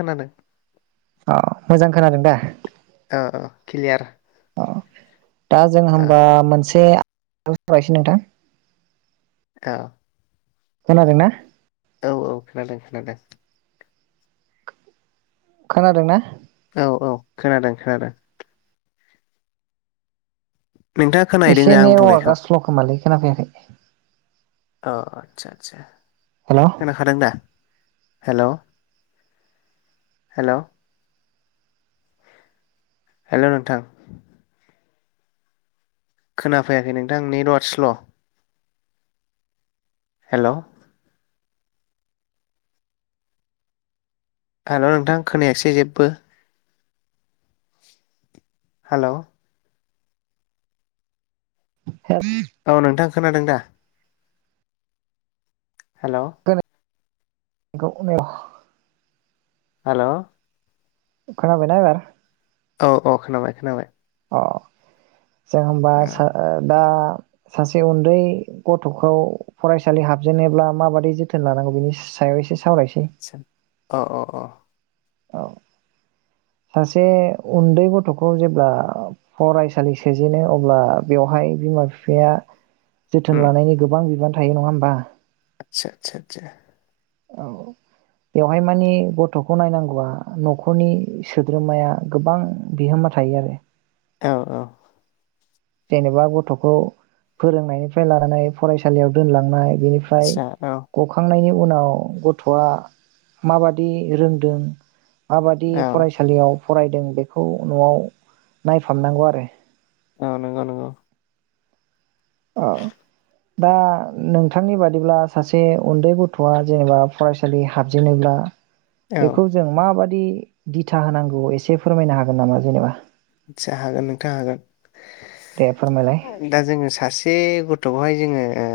खोनादों। अ मोजां खोनादों दा। ओ किलियार। अ दा जों होमबा मोनसे [unintelligible] नोंथां अ खोनादोंना? औ औ खोनादों-खोनादों। खोनादों ना? औ औ खोनादों-खोनादों। नोंथाङा खोनाहैदों एसे दा आं बुंनायखौ नेवार्कआ स्ल' खोमालै। खोना फैयाखै। अ आतसा-आतसा। हेल' खोनाखादों दा? हेल'-हेल' हेल' नोंथां। खोनाफैयाखै नोंथां नेटवार्क स्ल'। हेल' आर'' नोंथां खोनायासै जेबो। हेल' हे औ नोंथां खोनादों दा? हेल' [unintelligible] हेल' खोनाबायना एबार। औ औ खोनाबाय-खोनाबाय। अ जों होमबा औ सा दा सासे उन्दै गथ'खौ फरायसालि हाबजेनोब्ला माबादि जोथोन लानांगौ बिनि सायाव एसे सावरायसै सा अ अ अ। औ सासे उन्दै गथ'खौ जेब्ला फरायसालि सोजेनो अब्ला बेवहाय बिमा बिफाया उम जोथोन लानायनि गोबां बिबान थायो नङा होमबा आदसा सा सा औ बेवहाय मानि गथ'खौ नायनां गौवा न'खरनि सोद्रोमाया गोबां बिहोमा थायो आरो औ औ जेनेबा गथ'खौ फोरोंनायनिफ्राय लानानै फरायसालियाव दोनलांनाय बेनिफ्राय आदसा औ गखांनायनि उनाव गथ'आ माबादि रोंदों माबादि औ फरायसालियाव फरायदों बेखौ न'आव नायफामनांगौ आरो औ नोंगौ नोंगौ अ दा नोंथांनि बादिब्ला सासे उन्दै गथ'आ जेनेबा फरायसालि हाबजेनोब्ला औ बेखौ जों माबा दि दिथा होनांगौ एसे फोरमायनो हागोन नामा जेनोबा आदसा हागोन नोंथां हागोन दे फोरमायलाय दा जोङो सासे गथ'खौहाय जोङो ओ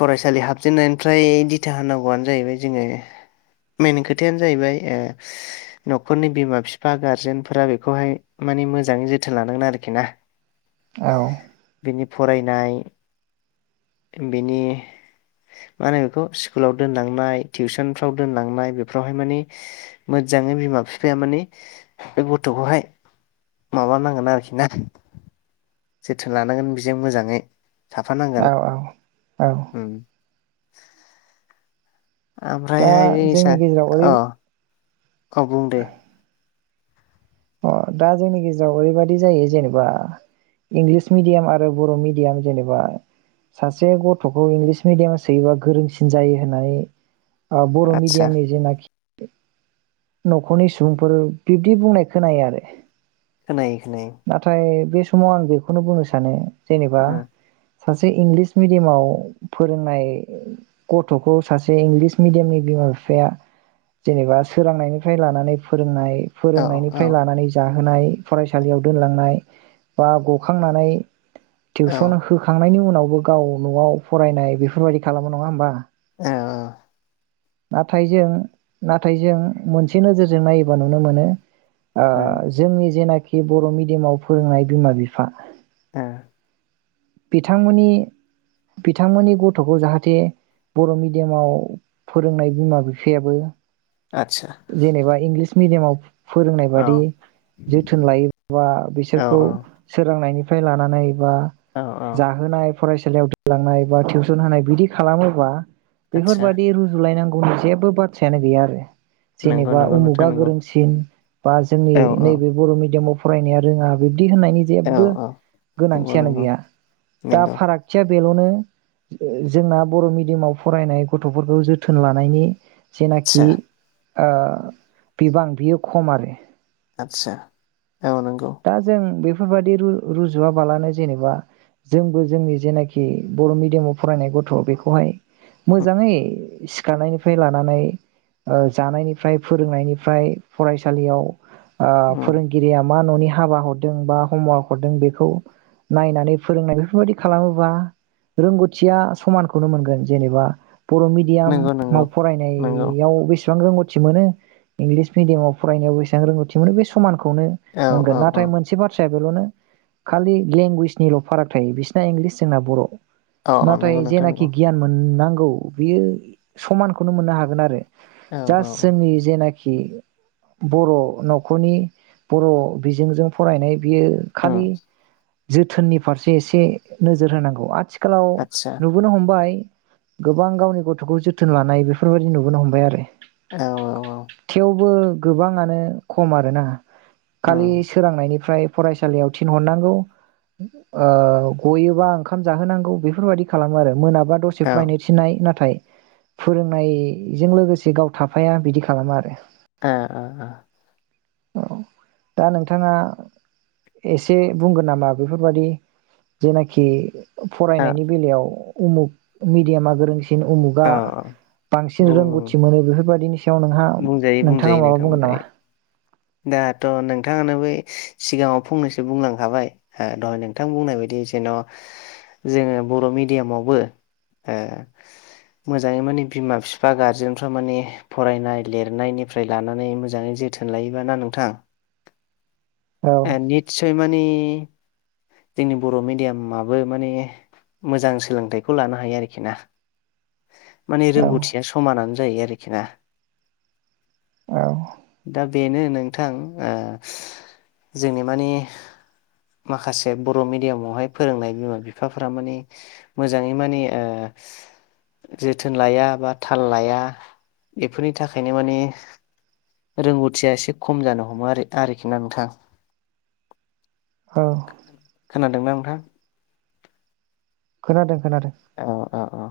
फरायसालि हाबजेननायनिफ्राय दिथा होनांगौआनो जाहैबाय जोङो मेन खोथायानो जाहैबाय ओ न'खरनि बिमा बिफा गारजेनफोरा बेखौहाय मानि मोजाङै जोथोन लानांगोन आरोखि ना औ बिनि फरायनाय बेनि मा होनो बेखौ स्कुलाव दोनलांनाय टिउसनफ्राव दोनलांनाय बेफोरावहाय मानिे मोजाङै बिमा बिफाया मानि बे गथ'खौहाय माबानांगोन आरोखि ना जोथोन लानांगोन बिजों मोजाङै औ थाफानांगोन औ औ ओम [unintelligible] दा ओमफ्रायहाय जोंनि सार गेजेराव ओरै औ बुं दे अ दा जोंनि गेजेराव ओरैबायाददि जायो जेनेबा इंलिस मिडियाम आरो बर' मिडियाम जेनेबा सासे गथ'खौ इंलिस मिडियामा सोयोबा गोरोंसिन जायो होननानै ओ बर' आदसा मिडियामनि जेनाखि न'खरनि सुबुंफोर बिब्दि बुंनाय खोनायो आरो खोनायो खोनायो नाथाय बे समाव आं बेखौनो बुंनो सानो जेनेबा सासे इंलिस मिडियामाव फोरोंनाय गथ'खौ सासे इंलिस मिडियामनि बिमा बिफाया जेनेबा सोरांनायनिफ्राय लानानै फोरोंनाय ओ फोरोंनायनि औ निफ्राय लानानै जा होनाय फरायसालियाव दोनलांनाय बा गखांनानै औ टिउसन होखांनायनि उन नावबो गाव न'आव फरायनाय बेफोरबायदि खालामो नङा होमबा? औ‌ अ नाथाय जों नाथाय जों मोनसे नोजोरजों नायोबा नुनो मोनो। ओ जोंनि जेनाखि बर' मिडियामाव फोरोंनाय बिमा बिफा ओ बिथांमोननि बिथांमोननि गथ'खौ जाहाथे बर' मिडियामाव फोरोंनाय बिमा बिफायाबो आदसा जेनेबा इंलिस मिडियामाव फोरोंनाय औ बादि जोथोन लायोबा औ बिसोरखौ सोरांनायनि फ्राय लानानै एबा औ औ जाहोनाय फरायसालियाव दोनलांनाय बा टिउसन होनाय बिदि खालामोबा आदसा बेफोरबादि रुजुलायनांग गौनि जेबो बाथ्रायानो गैया आरो नंगौ जेनेबा नंगौ नोंथां उमुगा नंगौ गोरोंसिन बा जोंनि औ औ नैबे बर' मिडियामाव फ फरायनाया रोङा बि दि होननायनि औ जेबो औ नंगौ गोनांथियानो नंगौ गैया। दा नंगौ फारागथिया बेल'नो ओ जोंना बर' मिडियामाव फरायनाय गथ'फोरखौ जोथोन लानायनि जेनाखि आदसा ओ बिबां बियो खम आरो आतसा औ नंगौ। बेफोरबायदि रु-रुजुवाबालानो जेनेबा जोंबो जोंनि जेनाखि बर' मिडियामाव फरायनाय गथ' बेखौहाय उम मोजाङै सिखारनायनिफ्राय लानानै ओ जानायनिफ्राय फोरोंनायनिफ्राय फरायसालियाव ओ फोरोंगिरिया मा न'नि हाबा हरदों बा हमवार्क हरदों बेखौ नायनानै फोरोंनाय बेफोरबायदि खालामोबा रोंगौथिया समानखौनो मोनगोन जेनेबा बर' नंगौ नंगौ मिडियामाव फराय नंगौ नायाव बेसे बेसेबां रोंगौथि मोनो इंलिस मिडियामाव फरायनायाव बेसेबां रोंगौथि मोनो बे समान खौनो औ मोनगोन औ औ नाथाय मोनसे बाथ्रा ट्राइबेलावनो खालि लेंगुवेजनिल' फाराग थायो बिसिना इंग्लिस जोंना बर' औ औ नाथाय नंगौ नोंथां जेनाखि नंगौ गियान मोननां औ बियो समानखौनो मोननो हागोन आरो औ औ जास औ जोंनि जेनाख बर' न'खरनि बर' बिजोंजों फरायनाय बियो उम खालि जोथोननि फारसे एसे नोजोर होनांगौ आथि खालाव आदसा नुबोनो हमबाय गोबां गावनि गथ'खौ जोथोन लानाय बेफोरबायदि नुबोनो हमबाय आरो औ औ थेवबो गोबाङानो खम आरोना खालि सोरांनायनिफ्राय फरायसालियाव थिनहरनांगौ ओ गयोबा ओंखाम जाहोनांगौ बेफोरबायदि खालामो आरो मोना बा दसे फरायनो थिननाय नाथाय फोरोंनायजों लोगोसे गाव थाफाया बिदि खालामो आरो ओ ओ ओ औ दा नोंथाङा एसे बुंगोन नामा बेफोरबादि? जेनाखि। फरायनायनि बेलायाव। उमुक मिडियामा गोरों। बांसिन औ उमुगा बांसिन रोंगौथि मोनो बेफोरबायाददिनि सायाव नोंहा। नोंथाङा बुंजायो-बुंजायो माबा नोंथां बुंगोन नामा बुंजायो। दाथ नोंथाङानो बै सिगाङाव फंनैसो बुंलांखाबाय दहाय नोंथां बुंनाय बायदि जेन' जोङो बर मिडियामावबो मोजाङै माने बिमा बिफा गारजेनफ्रा माने फरायनाय लिरनायनिफ्राय लानानै मोजाङै जोथोन लायो। बि ना नोंथां। औ ए निसय मानि। जोंनि बर मिडियामाबो माने मोजां सोलोंथाइखौ लानो हायो आरोखि ना। माने औ रोंगौथिया समानानो। ज आरोखि। औ बेनो नोंथां ओ जोंनि मानिे माखासे बर मिेडियामावहाय फोरोंनाय बिमा बिफाफोरा मानि मोजाङै माने जोथोन लाया बा थाल लाया बेफोरनि थाखायनो माने रोंगौथि। खुथिया एसे खम जानो हमो आरो आरोखि ना नोंथां। औ। खोनादोंना नोंथां। खोनादों। खोनादों औ-औ-औ।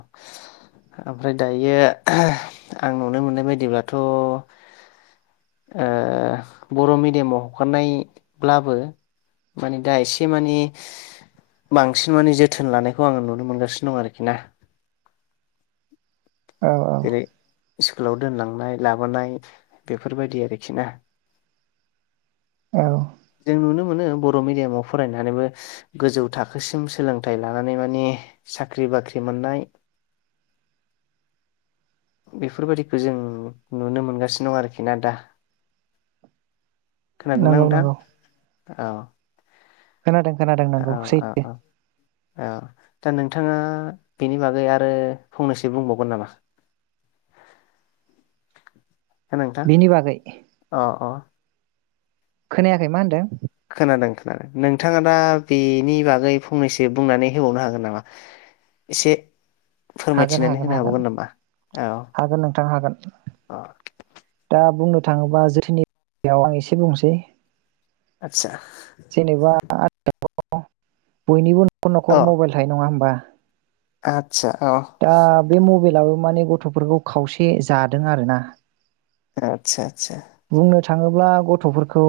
ओमफ्राय दायो आं नुनो मोननाय बायदिब्लाथ। बर मिडियामाव हगारनायब्लाबो माने दा एसे मानि बांसिन माने जोथोन लानायखौ आङो नुनो मोनगासिनो दं आरोखि ना। औ-औ। जेरै स्कुलाव दोनलांनाय लाबोनाय बेफोरबायदि आरोखि ना। औ जों नुनो मोनो। बर मिडियामाव फरायनानैबो गोजौ थाखोसिम सोलोंथाइ लानानै माने साख्रि बाख्रि मोननाय। बेफोरबायादिखौ जों नुनो मोनगासिनो दं आरोखि ना दा। खोनादोंना नंगौ नोंथां? नंगौ औ। खोनादों खोनादों औ नंगौ औ सैथो। थाङा बेनि बागै आरो फंनैसो बुंबावगोन नामा? हो नोंथां बिनि बागै अ अ। खोनायाखै मा होन्दों। खोनादों खोनादों नोंथाङा दा बेनि बागै फंनैसो बुंनानै होबावनो हागोन नामा एसे। हागोन फोरमायथिनानै हागोन होनो हागोन हाबावगोन नामा औ हागोन नोंथां हागोन अ दा बुंनो थाङोबा जोथोननि बेयाव आं एसे बुंनोसै। आचसा बयनिबो। 'खर न'खर मबाइल थायो नङा होमबा? आ दा बे मबेल अब्लाबो माने गथ'फोरखौ खावसे जादों आरो ना। आतसा आतसा। बुंनो थाङोब्ला गथ'फोरखौ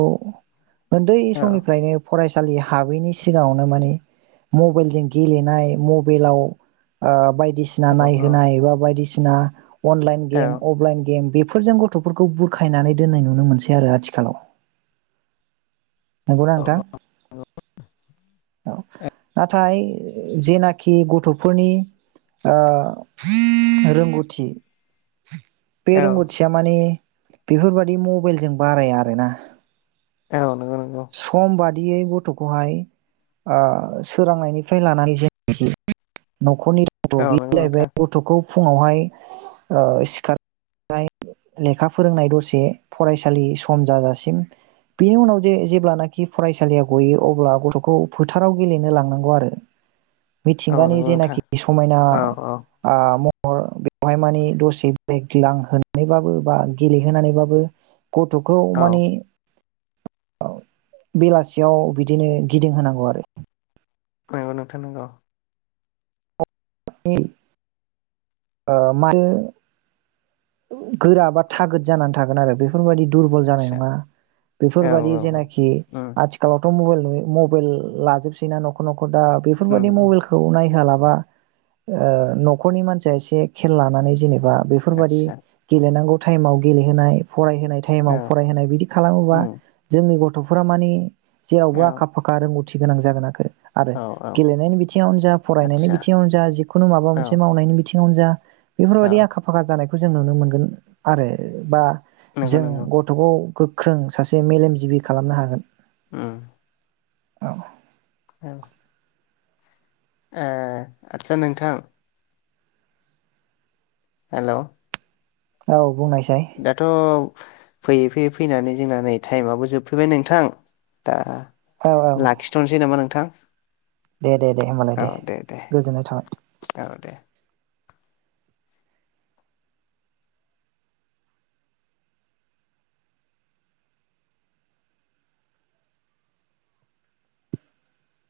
ओन्दै औ समनिफ्रायनो फरायसालि हाबैनि सिगाङावनो माने मबेलजों गेलेनाय मबेलाव ओ बाय दिसिना औ औ नायहोनाय बा बायदिसिना सिना अनलाइन औ गेम अफलाइन गेम बे फोरजों गथ'फोरखौ बुरखायनानै दोननाय नुनो मोनसै आरो आथिखालाव। नंगौना औ नोंथां? औ नाथाय जेनाखि गथ'फोरनि ओ रोंगौथि बेे औ रोंगथिया माने बेफोरबादि बे मबाइलजों बाराया आरोना। औ नंगौ नंगौ। दियै गथ'खौहाय ओ सोरांनायनिफ्राय लानानै जे खरनि गथ' औ बेयो नंगौ जाहैबाय नोंथां गथ'खौ फुङावहाय ओं सिखारनाय लेखा फोरोंनाय दसे फरायसालि सम जाजासिम बेनि उनाव जे जेब्लानाखि फरायसालिया गयो अब्ला गथ'खौ फोथाराव गेलेनो लांनांगौ आरो। औ मिथिंगानि नंगौ नोंथां जेनाखि समायना औ औ ओं महर ओं बेवहाय माने दसे बेरायग्लांहोनानैबाबो बा गेलेहोनानैबाबो गथ'खौ औ माने औ बेलासियाव बिदिनो गिदिं होनांगौ आरो। नंगौ नोंथां नंगौ। [unintelligible] ओं माने गोरा बा थागद जानानै थागोन आरो बेफोरबायदि दुरबल जानाय आदसा नङा औ बेफोरबायदि औ जेनाखि उम आथिखालाव मबाइल नुयो मबाइल लाजोबसै ना न' नख'र न'खर दा उम बेफोरबाददि उम मबाइलखौ नायहोयालाबा बा ओं न'खरनि मानसिया एसे खेल लानानै जेनेबा बा बेफोरबादि आदसा गेलेनांगौ टाइमाव गेलेहोनाय फरायहोनाय औ टाइमाव फरायहोनाय बिदि खालामोबा उम जोंनि गथ' गथ'फोरा माने औ जेरावबो आखा फाखा रोंगौथि [unintelligible] थि गोनां जागोन आखो आरो औ औ गेलेनायनि बिथिङावनो जा फरायनायनि आदसा बिथिङावनो जा जिखुनु माबा मोनसे औ मावनायनि बिथि थि [unintelligible] जा बेफोरबायदि औ आखा फाखा जानाय जों नुनो मोनगोन आरो बा नंगौ जों नंगौ गथ'खौ गोख्रों सासे मेलेमजिबि खालामनो हागोन उम औ औ ए आदसा नोंथां हेल' औ बुंनाय दाथ' फैयै फैयै फैनानै जोंना नै टाइमाबो जोबफैबाय नोंथां दा लाखिथ'नोसै नामा नोंथां दे-दे-दे होमबालाय दे गोजोननाय थाबाय औ दे